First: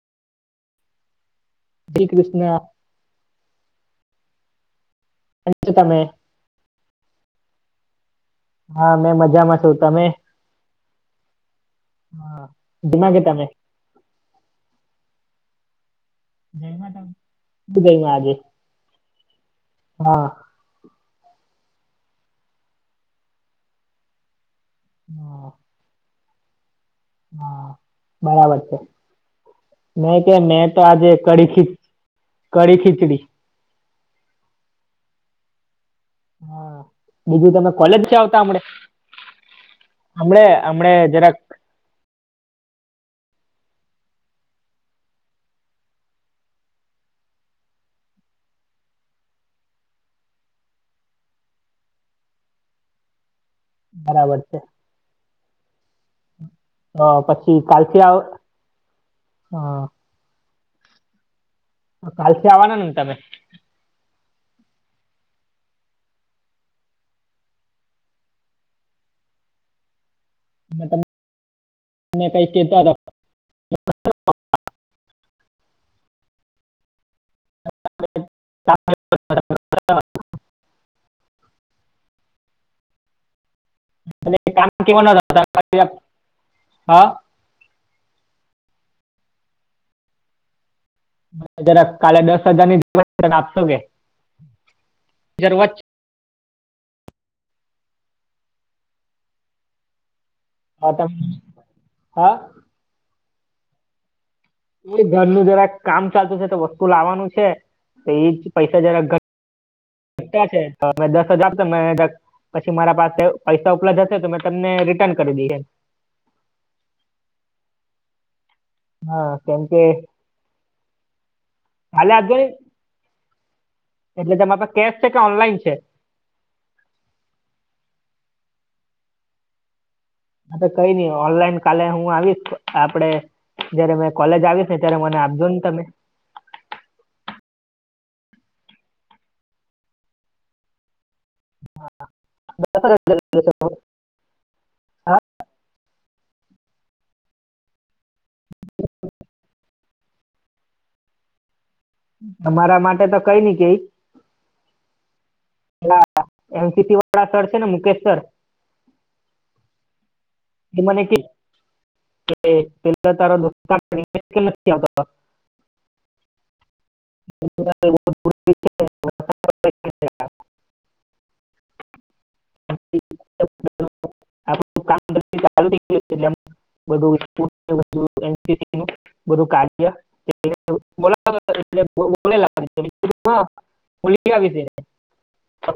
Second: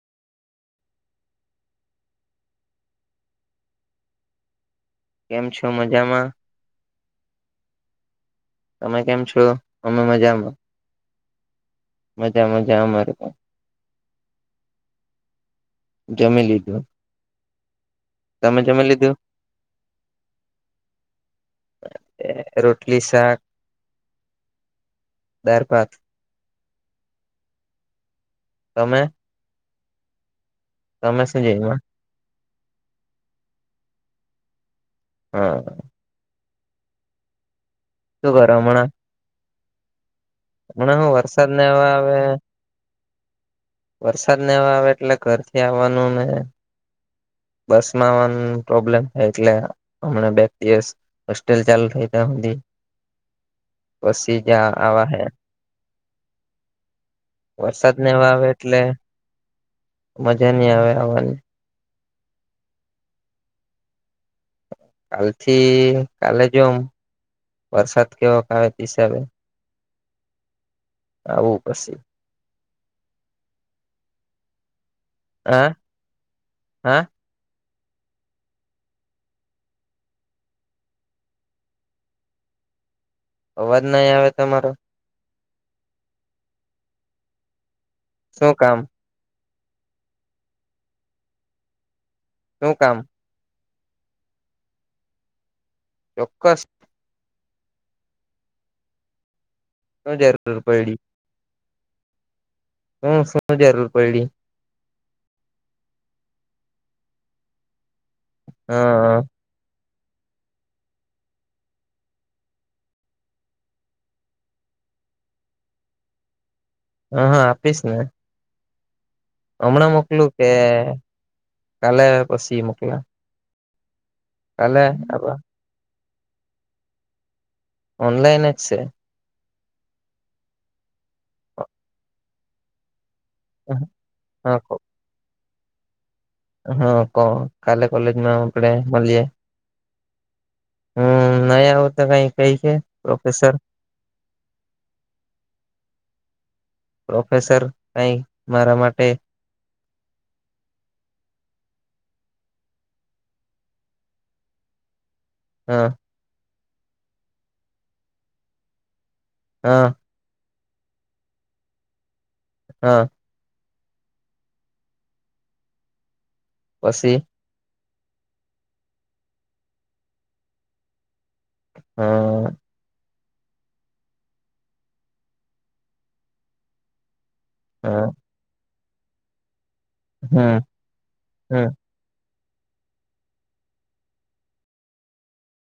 જી કૃષ્ણ. કેમ છો મજામાં. હા તમે મેં કેમ છો મજામાં છું અમે તમે. મજામાં હા મજા મજા અમારે દિમાગે પણ તમે. [unintelligible] જમી જય લીધું માતા હું જય મા. તમે જમે લીધું. રોટલી શાક હા દાળભાત. હા બરાબર. [unintelligible] તમે. નહી કે મેં તો આજે તમે શું જમ્યા કડી ખીચડી. હા. હા બીજું તમે કોલેજ છે શું આવતા કરો હડે. હમણા હું જરાક વરસાદ નાને એવા આવે. વરસાદ નને આવે એટલે ઘર થી આવવાનું ને. બસ માં પ્રોબ્લેમ થ એટલેમ. હોસ્ટેલ ચાલુ થઈ ત્યા સુધી બરાબર પછી છે. જ્યાં આવા હે. હ પછી વરસાદ કાલથી ને આવ એવા આવે એટલે હા. મજા નઈ આવે આવવાની. કાલથી આવવાના તમે. કાલ થી કાલે જોમ વરસાદ કેવોક આવે તે હિસાબે. મ. [unintelligible] આવું પશી. ને કઈ કેહેતા હતા. હ હા ત [unintelligible] અવાજ નહી આવે એ કામ તમારો કેવા નતા હા [unintelligible] શું કામ? જારે કાલે દસ હજાર શું ની કામ જ આપશો કે જ [unintelligible] ચોક્કસ હ જર [unintelligible] હ તમે હા હમ શું જરૂર પયડી ઘરનું જરા કામ ચાલતું છે તો વસ્તુ લાવવાનું છે તો એજ પૈસા જરા ઘ હા ટા છે તોમે દસ હજાર તો મે પછી મારા પાસે પૈસા ઉપલબ્ધ હશે તો મેં તમને રિટર્ન કરી દઈ હ હા આપીશ ને. હા કેમ કે હમણાં મોકલું કે કાલે આપજો ને પછી મોકલા. એટલે તમારા કાલે કેશ છે કે ઓનલાઈન છે? ઓનલાઇન જ છેે. હ તો કઈ નઈ ઓનલાઈન કાલે હું આવીશ આપડે હા જયારે મેં કોલેજ આવીશ ને ત્યારે મને આપજો ને તમે. હા કોણ કાલે કોલેજમાં આપે મળીએ. હમ. નઈ આવું તો કઈ કે પ્રોફેસર? હા પ્રોફેસર કઈ મારા માટે? તમારા માટે તો કઈ નઈ કઈ. હ એનસીસી વાળા સર છે ને મુકેશ સર હા. એ મને કે હ પેલા તારો દોસ્તાર [unintelligible] નથી આવતો. પછી. [unintelligible] આપણું હમ [unintelligible] બું વિ હ બું [unintelligible] હમ બોલા હમ [unintelligible] બોલેલી છે.